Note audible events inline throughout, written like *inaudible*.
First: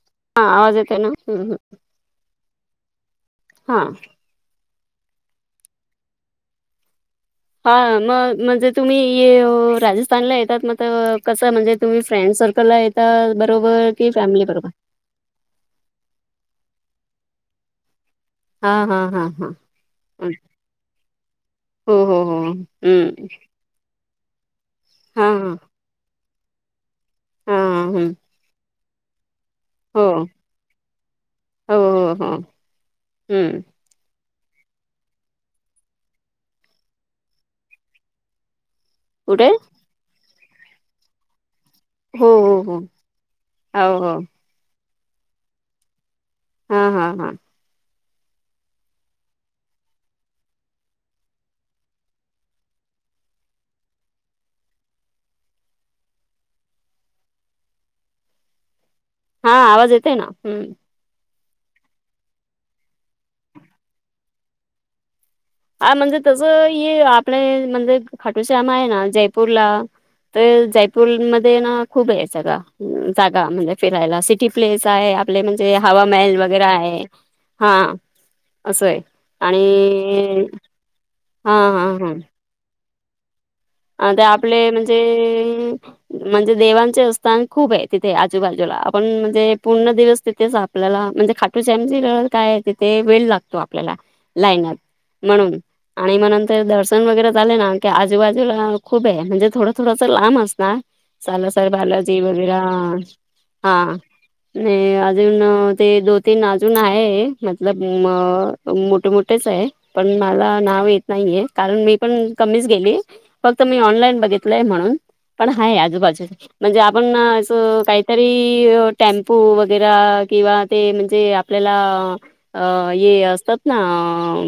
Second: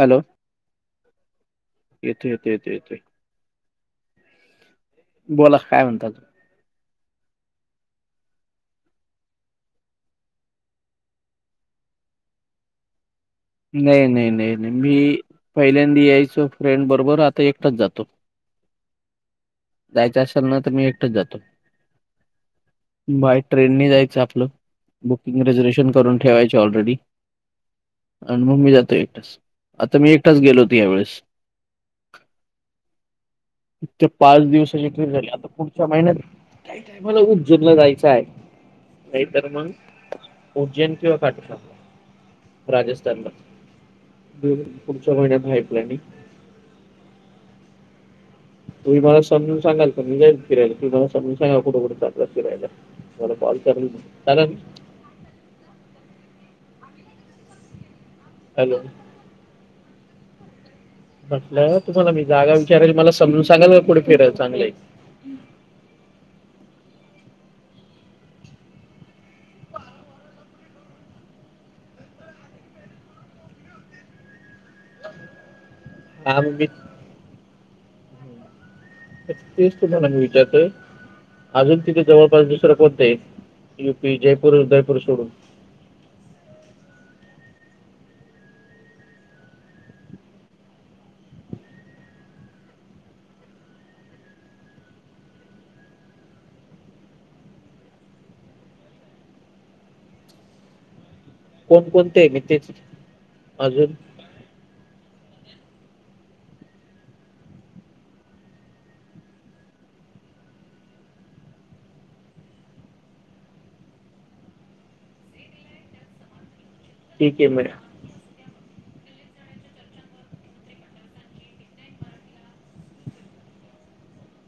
Hello हा आवाज येतोय ना हम्म येतो, येतोय, येतोय, येतोय. हा बोला काय? म्हणतात हा मग म्हणजे तुम्ही ये राजस्थानला येतात म कसं म्हणजे तुम्ही फ्रेंड सर्कलला येत तर *unintelligible* नाही, नाही, नाही, नाही मी पहिल्यांदा यायचो फ्रेंड बरोबर आता एकटाच जातो. हा, हा, हा, हा, जायचं असेल ना तर मी एकटाच जातो हो, हो, हो, हम्म. बाय ट्रेनने जायचं आपलं हा बुकिंग हा रिझर्वेशन करून ठेवायचं ऑलरेडी. *unintelligible* हा हम. आणि मग मी जातो एकटच. आता मी एकटाच गेलो होतो. यावेेळेस. हो हो हो हम्म पाच दिवसाची ट्रीप झाली आता पुढच्या महिन्यात त्याही टायमाला उज्जवला जायचं आहे. नाही कुठे तर मंग उज्जैन किंवा हो हो खाटूश्याम हो राजस्थानला हो हो दोन्ही पुढच्या महिन्यात हाय प्लॅनिंग. हा हा हा. तुम्ही मला समजून सांगाल क मी जाईल फिरायला तुमहीला समजून सांगाव कुठं कुठं जात्यात फिरायला. ह्याला कॉल कर की मंग. *unintelligible* हॅलो हा आवाज येते ना हम्म. म्हटला तुम्हाला मी जागा विचारयले मला सांगाल का कुठे फिराय चांगलं आहेस? हा म्हणजे तसं ये आपले म्हणजे खाटू श्याम आहे ना जयपूरला तर जयपूरमध्ये ना खूप आहे सगळं जागा म्हणजे फिरायला सिटी प्लेस आहे आ पले म्हणजे हवा महल हा मग वगैरे मी आहे हा असं आहे. तेच तुम्हाला मी आणि विचारतोय हा अजून हा तिथे हा जवळपास दुसरां कोणते? अ ते आपले म्हणजे म्हणजे देवांचे स्थान खूप आहे तिथे आजूबाजूला आपण म्हणजे पूर्ण दिवस तिथेच आपल्याला म्हणजे खाटूश्याम जी काय आहे तिथे वेळ लागतो आपल्याला लायनयात. म्हणून आणि म नंतर दर्शन वगैरे झाले ना की आजूबाजू ला खूप आहे म्हणजे थोडं थोडां सा लांब असणार साला सर कोण कोणते बालाजी आहे मी वगैर तेच आ आ अजून नाही अजून ते दो तीन अजून आहे मतलब म मोठे मोठेच आहे पण मला नाव येत नाहीये कारण मी पण कमीच गेली फक्त मी ऑनलाईन बघितलय म्हणून पण हाय आजूबाजू म्हणजे आपण ठीक आहे मॅडम असं काही तरी टेम्पू वगैरे किंवा ते म्हणजे आपल्याला अ ये असतात ना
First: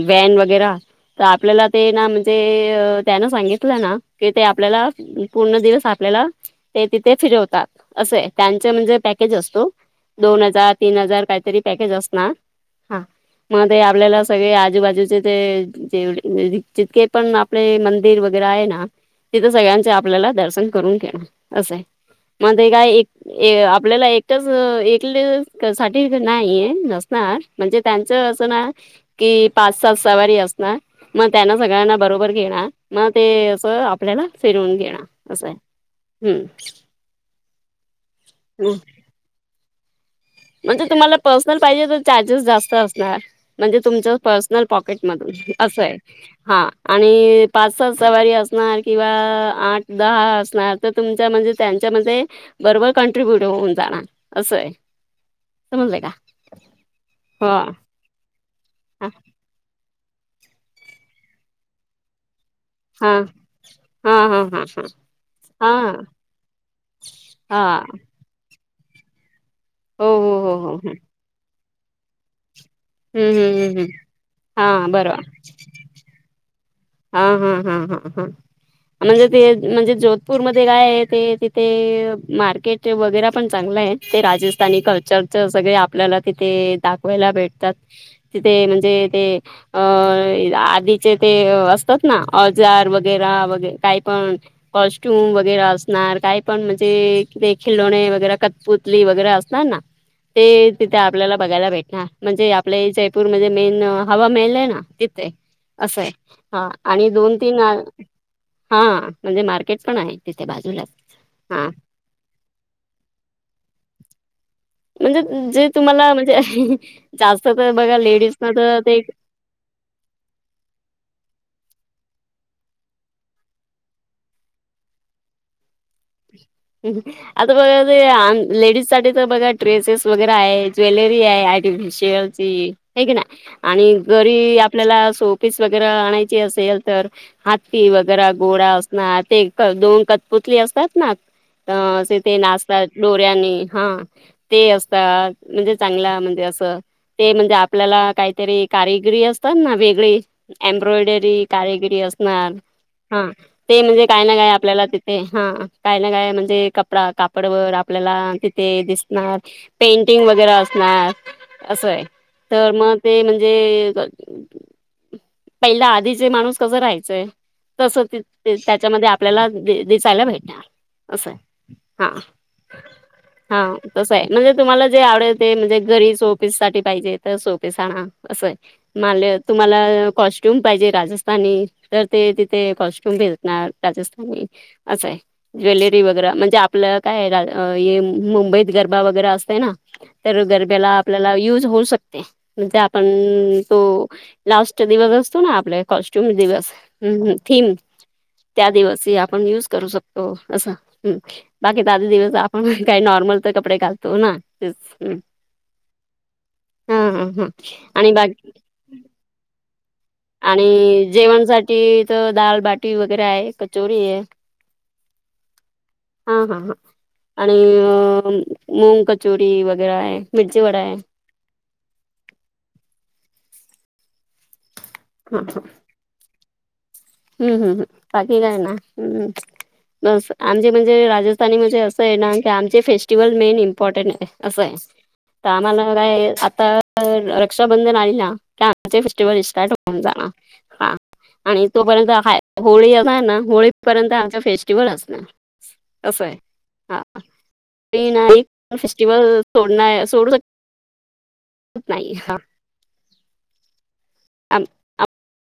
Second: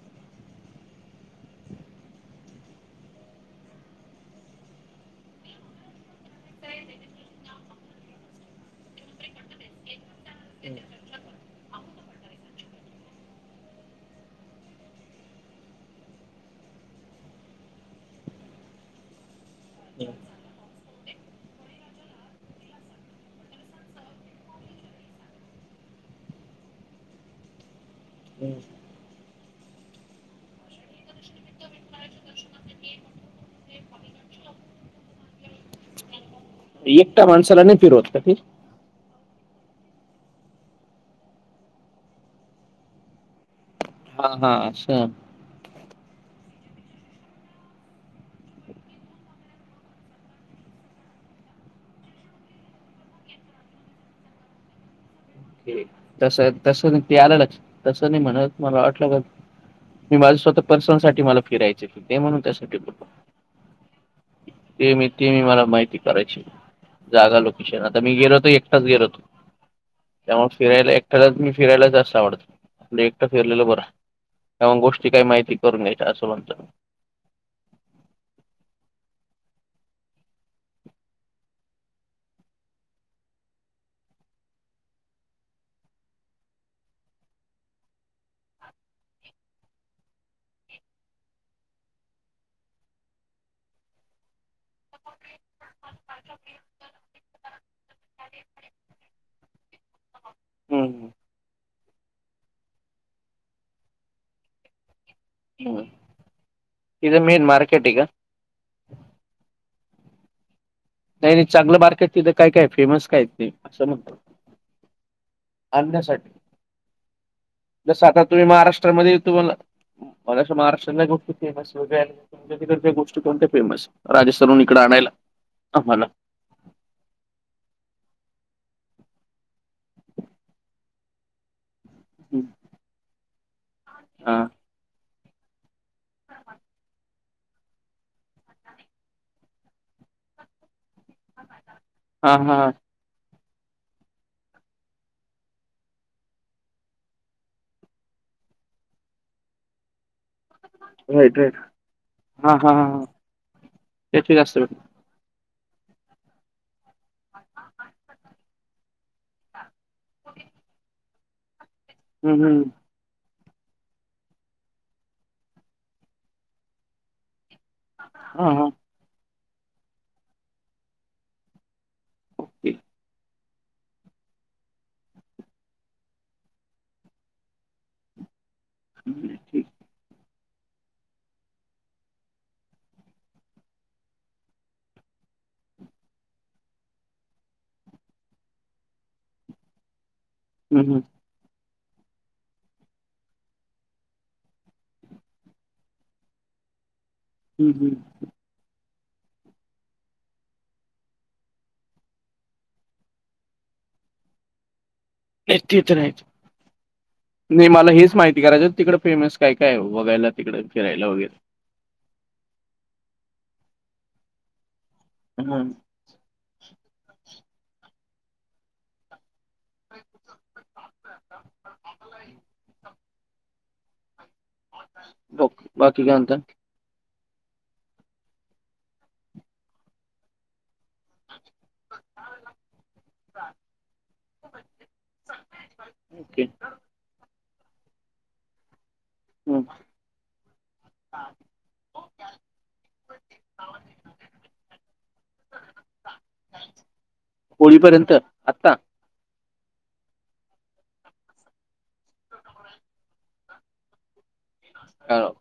व्हॅन वगैरा तर आपल्याला ते ना म्हणजे त्यानं सांगेत तला ना की ते आपल्याला पूर्ण दिवस आपल्याला ते तिथे फिरवतात असे आहे त्यांच म्हणजे पॅकेज असतो दोन हजार तीन हजार काहीतरी पॅकेज असणार हा. म ते आपल्याला सगळे आजूबाजूचे ते जेवळे ज जितके पण आपले मंदिर वग गैरे आहे ना तिथे सगळ्यांचे आपल्याला दर्शन करून घेणार असं आहे मग ते काय ए आपल्याला एकटच एकले क साठी क नाहीय नसणार म्हणजे त्यांच असं हम्म. ना कि पाच सात सवारी असणार मग त्यांना सगळ्यांना बरोबर घेणार म ते असं आपल्याला फिरवून घेणार असं आहे हम्म. एकटा माणसाला नाही फिरवत काय ते? हम्म. म्हणजे तुम्हाला पर्सनल पाहिजे तर चार्जेस जास्त असणार. म्हणजे तुमचं हा हा पर्सनल असं पॉकेटमधून असं आहे. हा आणि पाच सात सवारी असणार किंवा आठ दहा असणार तर तुमच्या म्हणजे त्यांच्यामध्ये बरोबर कॉन्ट्ररीब्युट होऊन जाणार असं आहे. समजलं का? तसं तसं नाही ते आलं हो हा लक्षात तसं नाही म्हणत मला वाटलं हा का मी माझ स्वतः पर्सनल साठी मला फिरायचाय तिथे म्हणून त्यासाठी बोललो. हा हा ते मी तीन हा *unintelligible* माहिती हा कारायची जागा हा लोकेशन आता मी गेलोत एक टाच गेलो होतो हो हो हो त्यामुळे हो फिरायला हम्म ऐकटाला मी फिरायला जास्त आवडतं. आपले एकटं हम्म फिरलेलं हम्म हम्म बरं त्यामुळे हा गोष्टी बरोबर काही माहिती करून घ्यायच्या असं म्हणतो मी. हा हा हा हा हा. म्हणजे ते, म्हणजे जोधपूरमध्ये काय आहे ते ते तिथे मार्केट ते वगैरा पण चांगलं आहे, ते राजस्थानी कल्चरच सगळे आपल्याला तिथे दाखवायला भेटतात. तिथे म्हणजे ते, अं आधीचे ते अस तात ना, औजार वगैरा वगै काय पण कॉस्ट्युम वगैरा असणार, काही पण म्हणजे ते खिलोणे वगैरा कटपुतली वगैरा असणार ना. ते तिथे हम्म आपल्याला बघायला भेटणार. म्हणजे आपले जयपूरमध्ये मेन हवा मेहल है ना तिथे, असं आहे. हा, आणि तिथं दोन मेन तीन हा, मार्केट आहे का? म्हणजे मार्केट पण आहे तिथे बाजूलाच. नाही नाही, हां, चांगलं मार्केट तिथं काय काय फेमस काय ते असं म्हणतोय मी. म्हणजे जे तुम्हाला म्हणजे, जास्त तर बघा लेडीज ना तर ते तुम्हाला मगाशी महाराष्ट्रा कोणत्या गोष्टी फेमस वगैर तुमच्या तिकडच्या गोष्टी कोणत्या फेमस, राजस्थानहुन इकडं आणायला. आम्हाला. आता बघा ते लेडीजसाठी तर बघा ड्रेसेस वगैरे आहे, ज्वेलरी आहे, आणि शेअर चि आहेकी नाय, आणि हा घरी आपल्याला सो शोपीस वगैरे आणायची असेल तर, हाती वगैरा घोडा असणार, ते दोन कतपुतली असतात ना, त असे हा ते हा नाचतात दोऱ्यांने हां ते असतात, म्हणजे चांगला म्हणजे असं ते म्हणजे आपल्याला काहीतरी कारिगिरी असताना वेगळी राईट एम्ब्रॉयडरी राईट कार्यगिरी असणार, हा हा हा हा हां ते म्हणजे काय ना त्याची काय जास्त भेट आपल्याला ते ते, हा काय ना म्हणजे कपडा कापडवर आपल्याला तिथे दिसणार. पेंटिंग वगैरा असंणार, असं आहे, तर मग ते म्हणजे पहिला आधीचे माणूस कसं राहायचे, तसं हा हा त्याच्यामध्ये आप आपल्याला दिसायला भेटणार असं आहे, हां. ओके हा तसं आहे, म्हणजे तुम्हाला जे आवडेल ते म्हणजे घरी सोपीस साठी पाहिजे तर सोपीस आणा. असं आहे, मानले ठीक तुम्हाला कॉस्ट्युम पाहिजे राजस्थानी, तर ते तिथे कॉस्ट्युम भेजणार राजस्थानी. असं आहे. ज्वेलरी वगैरा, म्हणजे आपलं काय, हे मुंबईत गरबा वगैरा असतय ना, तर हम्म, गरब्याला हम्म, आपल्याला युज होऊ शकतय, म्हणजे आपण तो लाउ तो दिवस असतो ना आपला कॉस्ट्यूम दिवस, हं हं हम्म, थीम हम्म. त्या दिवसी आपण युज करू शकतो असं, हं. बाकी त आठ दिवस आपण काही नॉर्मल तर कपडे घालतोच ना, तेच नाही ते तर आहेच, हा हा हा नाही मला आणि हेच माहिती बाकी करायचा आहे तिकडे फेमस काय काय आहे बघायला. तिकडे आणि फिरायला वगैरे जेवणसाठी तर दालबाटी वगैरे आहे, कचोरी आहे. हम्म. हा हा आणि मुंग कचोरी वगैरे आहे, मिरची वडा आहे. *unintelligible* हा हा. की काय म्हणता. हम्म हम्म बाकी काय नाय, हम्म बस, आमचे म्हणजे राजस्थान आणि म्हणजे असं आहे ना की आमचे फेस्टिवल मेन इम्पॉर्टंट आहे, असं आहे. ताम्हण काय ओके आता. *unintelligible* रक्षा बंधन आली ना की आमचे फेस्टिवल हम्म. स्टार्ट होऊन जाणार. तो पर्यंत हाय, होळी हाय ना होळीपर्यंत आमच फेस्टिवल असणार. असं हाय हां, मी होळीपर्यंत ना एक. आत्ता *unintelligible* टीव्हल सोड ना सोडू शकत नाही हा. आम हॅलो.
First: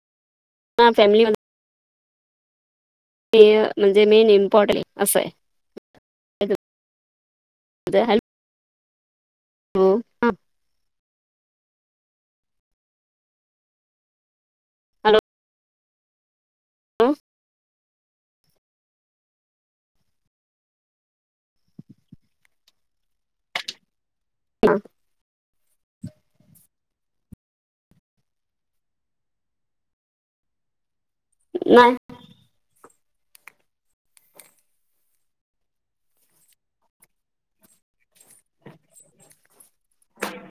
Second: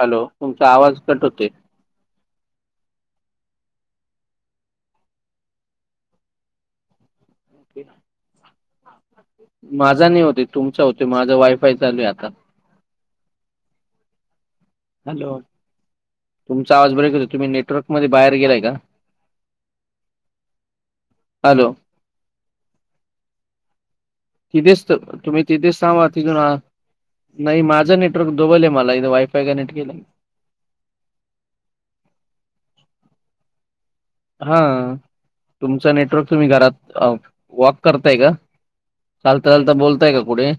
हॅलो तुमचा आम्हाला आवाज कट फॅमिलीमध्ये होतोय. मी म्हणजे मेन इम्पॉर्टंट असं आहे. ओके. *unintelligible* हॅलो माझा नाही हां होत ये, तुमच होतोय, माझं वायफाय चालू ये आता. हॅलो तुमचा आवाज ब्रेक होतोय तुम्ही नेटवर्क मध्ये बाहेर गेलाय का? हॅलो हां तिथेच तुम्ही तिथेच सथांब. *unintelligible* नाही माझं नेटवर्क दुबल ये मला इथे वायफाय कनेक्ट केलं. नाय. हा तुमच नेटवर्क तुम्ही घरात वॉक करताय का? चालता चालता बोलताय का कुठे?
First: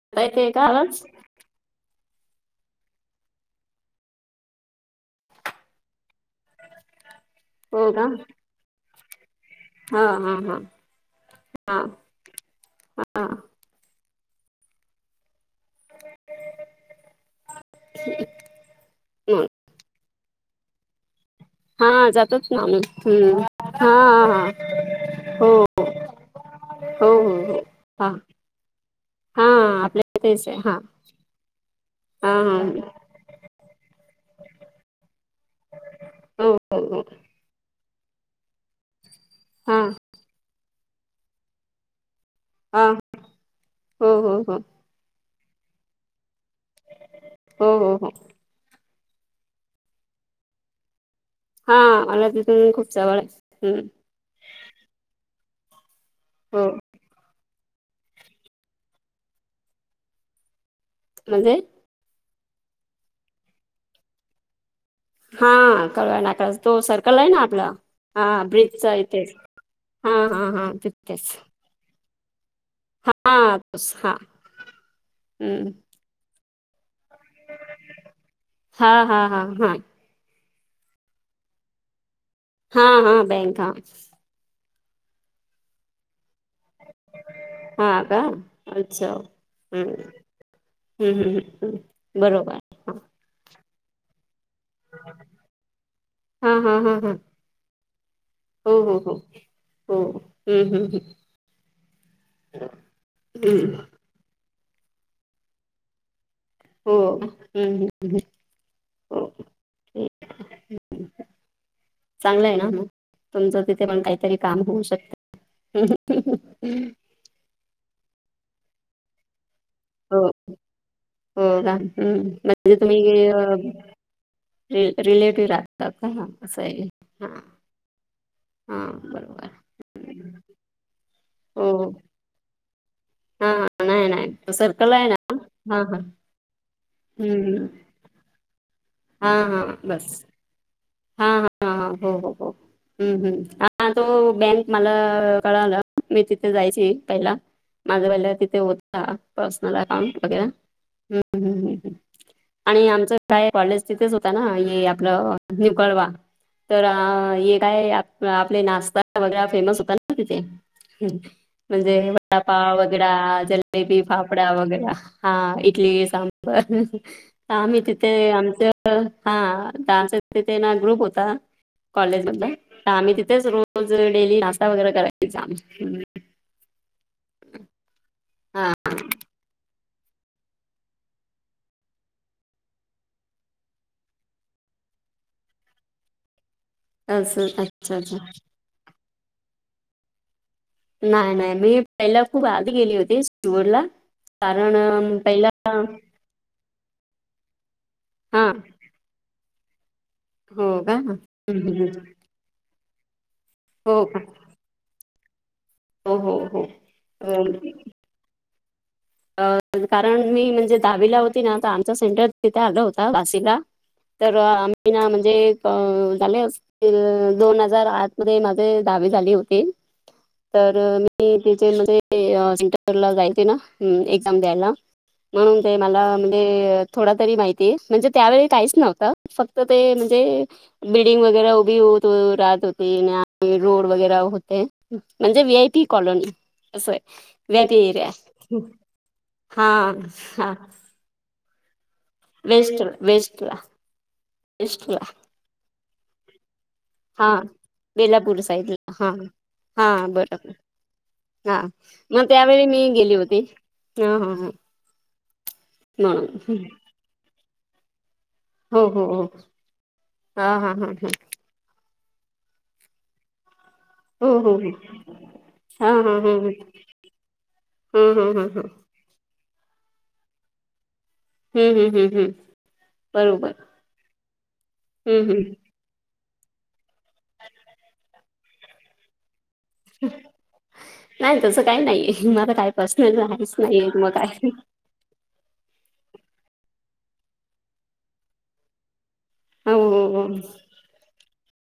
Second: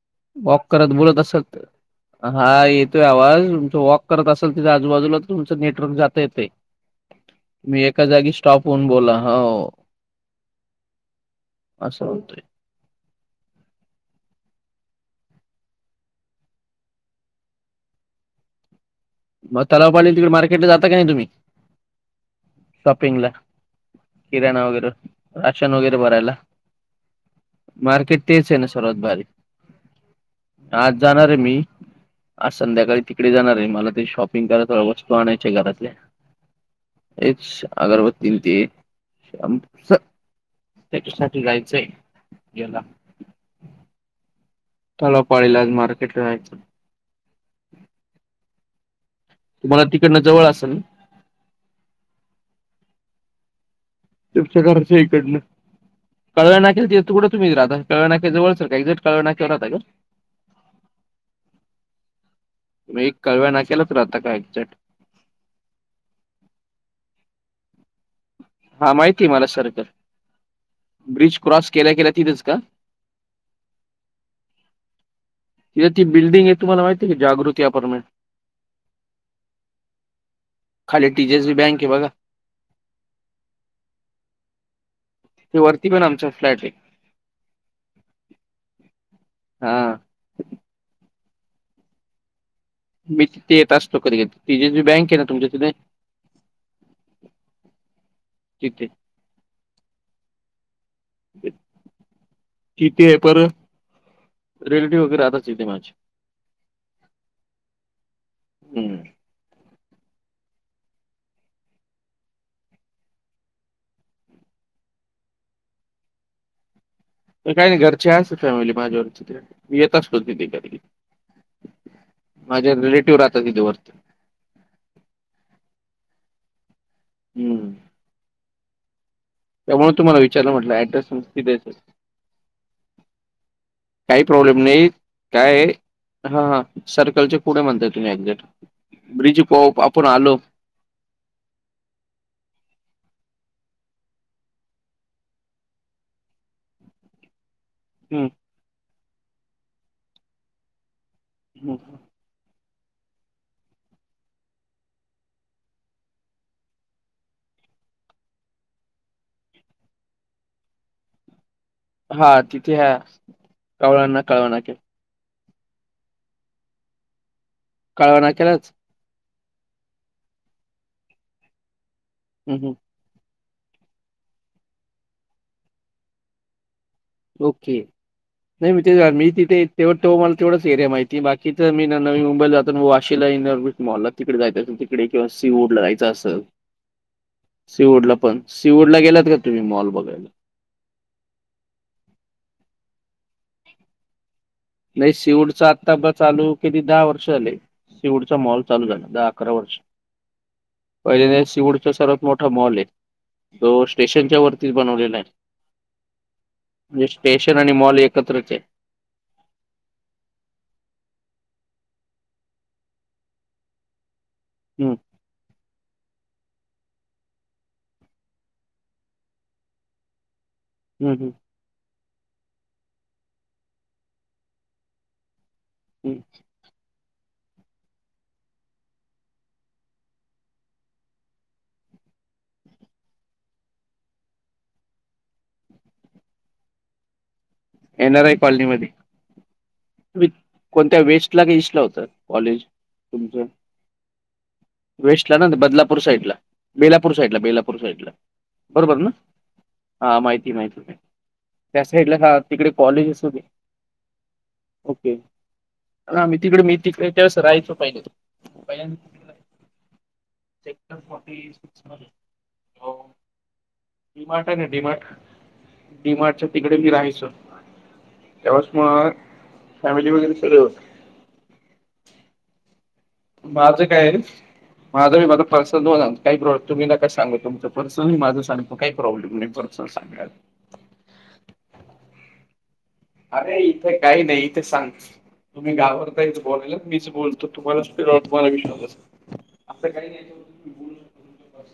आता येते का वॉक करत आवाज बोलत असल तर हा येतोय आवाज तुमच वॉक करत असाल तिथे आजूबाजूला तुमचं नेटवर्क जातय येतय. तुम्ही हो एका का जागी स्टॉप हुंन बोला, हो. हां हां हां हां असं होतंय हां. *inaudible* मग तलाव कडे तिकडे मार्केट जाता का नाही तुम्ही? हां जातच ना आम्ही, हम्म. हां किरणा वगैरे, राशन वगैरे बरायला? हो हो हो हां आहे ना सर्वात भारी हां आपल्या हीतेच आहे हा. आज जाणार ये मी आज संध्याकाळी तिकडे जाणार ये, मला ते शॉपिंग कराय थोडं हो आणायचे आहे घरातले हो हो हो येक्स अगरबती न ते. हां *unintelligible* त्याच्यासाठी जायचंय. याला हां, हो हो हो. मला *unintelligible* मार्केटला जायचं. हो हो हो. तुम्हाला तिकडंन जवळ असेल ना? हा मला तिथून खूप चवळ आहे. तुमच्या घरच्या इकडनं, कावळा हो नाक्याला येतो कुट तुम्ही राहता कावळा नाक्या जवळ च एक्झट कावळा नाक्या वर राहता का?. म्हणजे म्हणजे कळव्या नाक्याला राहता का एक्झॅक्ट? हां कळवा नाकाच तो सर्कल आहे ना आपला हा फ्रिज चा हा ए माहिती तेच आहे मला सर्कल हां हां हां तिथेच. ब्रिज क्रॉस केल्या केल्या तीथच का? हां तस हा. तिथे ती बिल्डिंग ये तुम्हाला माहिती ऐका जागृती अपार्टमेंट? हां हां हां हां खाली T J S B bank हे बघा. हां हां बँक हां. ते वरती पण आमच्या फ्लॅट ए हा का,, अच्छा, हं हा हं हं हं बरोबर. हां मी तिथे येत असतो कधी कधी तिचे जी बँकेय ना तुमच्या तिथे हां हां हां हां हो तिथे हो हो हो हो हं हं हं किती हे पर, हम्म. रिलेटिव वगै राहता तिथे माझी हो, हं हं हं हं हं *inaudible* चांगलय ना मग, तुमचं तिथं पण काहीतरी काम होऊ शकतं. हहहहह ते काय नाय घरची आसती फॅमिली माझ्यावर तिथे येत असतो हो. तिथं कधी कधी, हो का? हम्म. माझे म्हणजे रिलेटिव्ह राहतात तिथे वरती. रिल रिलेटिव्ह राहतात का, असं आहे, हा. हम्म. हं बरोबर. त्यामुळे तुम्हाला विचारलं म्हटलं ऍड्रेस तुमचा तिथे येतोय. हो. नाही, काही प्रॉब्लेम नाही,, सर्कल आहे ना. काय हां, हां. हा हा, सर्कलच्या पुढे हम्म. म्हणताय तुम्ही एक्झॅक्ट, ब्रिज पाव आपण आलो हा हा हो हो हं हं हं हा तो बँक मला कळालं मी तिथं जायचे, पहिला माझं हं, वालं तिथं होता, पर्सनल अकाउंट वगैरा, हं हं हं हं आणि आमचा काय कॉलेज तिथेच होतं ना, हे आपलं न्यू कळवा. तर आ ये काय आपला आपले नाष्टा वगैरा फेमस होताना तिथे. हं म्हणजे हां, तिथे वडापाव ह्या वगैरा, जलेबी कावळा ना काळवा फाफडा नाक्या. वगैरा. हा इटली सांबार, ह ह हा मी तिथे काळवा नाक्यालाच? आमचं तर हा डान्सचा तिथेना ग्रुप होता कॉलेजमधला, हं, हं. तर आम्ही तिथेच रोज रोज डेली नाश्ता वगैरा करायचं तिथं आम्ही. ओके, ते हा मी आम्ही तिथे ठेवतो वन टू एरियाच माहितीये, बाकीचं मी ना नवी मुंबईला जातो, वाशीला इनॉर्बिट मॉल. तिकडं जायचं तर तिकडे किंवा सिंहगडला जायचं असं असं अच्छा सींहगडला अच्छा पण,, सिंहगड ला गेलात का तुम्ही मॉल बघाय नाय नाय, मी पहिला खूप आध गेली होती सींहगडला. कारण नाही म पहिला सीवूडचा आत्ता ब चालू किती दहा वर्ष झाले, शेवटचा हा मॉल चालू झालता दहा-अकरा वर्ष हो का? पहिल्या हं, हं, सींहगडचा हं. सराफ मोठा मॉलय, तो हो का? स्टेशनच्या वरतीच बनवलेलाए. हो, हो, हो. म्हणजे स्टेशन आणि मॉल एकत्र केलं. अ कारण मी म्हणजे दहावीला होती ना, तर आमचं सेंटर तिथं आलं होतं, वाशीला. तर आम्ही हम्म, ना म्हणजे एक झाले असं ते दोन हजार आठ मध्ये माझी दहावी झाली होती. तर हम्म, हम्म, मी तिथे म्हणजे अ सेंटरला जायची ना, एक्झाम द्यायला, तर मंग ते मला हम्म. म्हणजे थोडा तरी माहितीये, म्हणजे त्यावेळी काहीच नव्हतं, फक्त ते म्हणजे बिल्डिग वगैरा उभी होतो राात होती, रोड वगैरा होते. म्हणजे वी आय पी कॉलोनी असंय,, व्हीआयपी एरिया. कॉलनी मध्ये, हा तुम्ही हा कोणत्या वेस्टला का ईस्टला होतं.? कॉलेज वेस्ट तुमचं वेस्टला ईस्टला, त्याना बदलापूर साईड ला बेलापूर साईड ला हा बेलापूर साईड ला बेलापूर साईडला बरोबर ना? हा हा माहिती माहिती हा त्या साईटला मग का त्यावेळी तिकडे मी गेली कॉलेजेस होते होती ह ह ह ओके मी म्हणून तिकडे मी तिकडे त्यास राहायचं पहिले तो. हो पहिल्यांदी हो हो तिकडं हा हा हा सेक्टर हा फोर्टी सिक्स मध्ये डी हो मार्ट हाय हो ना हो डी मार्ट हा हा डी हा मार्ट च्या ह तिकडे मी राहायचो. ह ह त्यावेळेस ना फॅमिली वगैरे सगळे होत. हम् हम्म हम् हम्म माझं काय आहे माझं हं, मी माझं हं. फर्सन दोन आणतो. काही प्रॉब् तुम्ही नका सांगू तुमचं पर्सनल मी माझ सांगतो काही प्रॉब्लेम नाही पर्सनल सांगायला. नाइ ना तसं काही नाई माझं काय, पर्सनल जा अरे इथं काही नाई इथे सांग, तुम्ही घाबरतायचं बोलायला मीच बोलतो तुम्हाला विश्वास बसेल हो, असं हो, काही नाही. हो. तुम्ही बोलू शकता.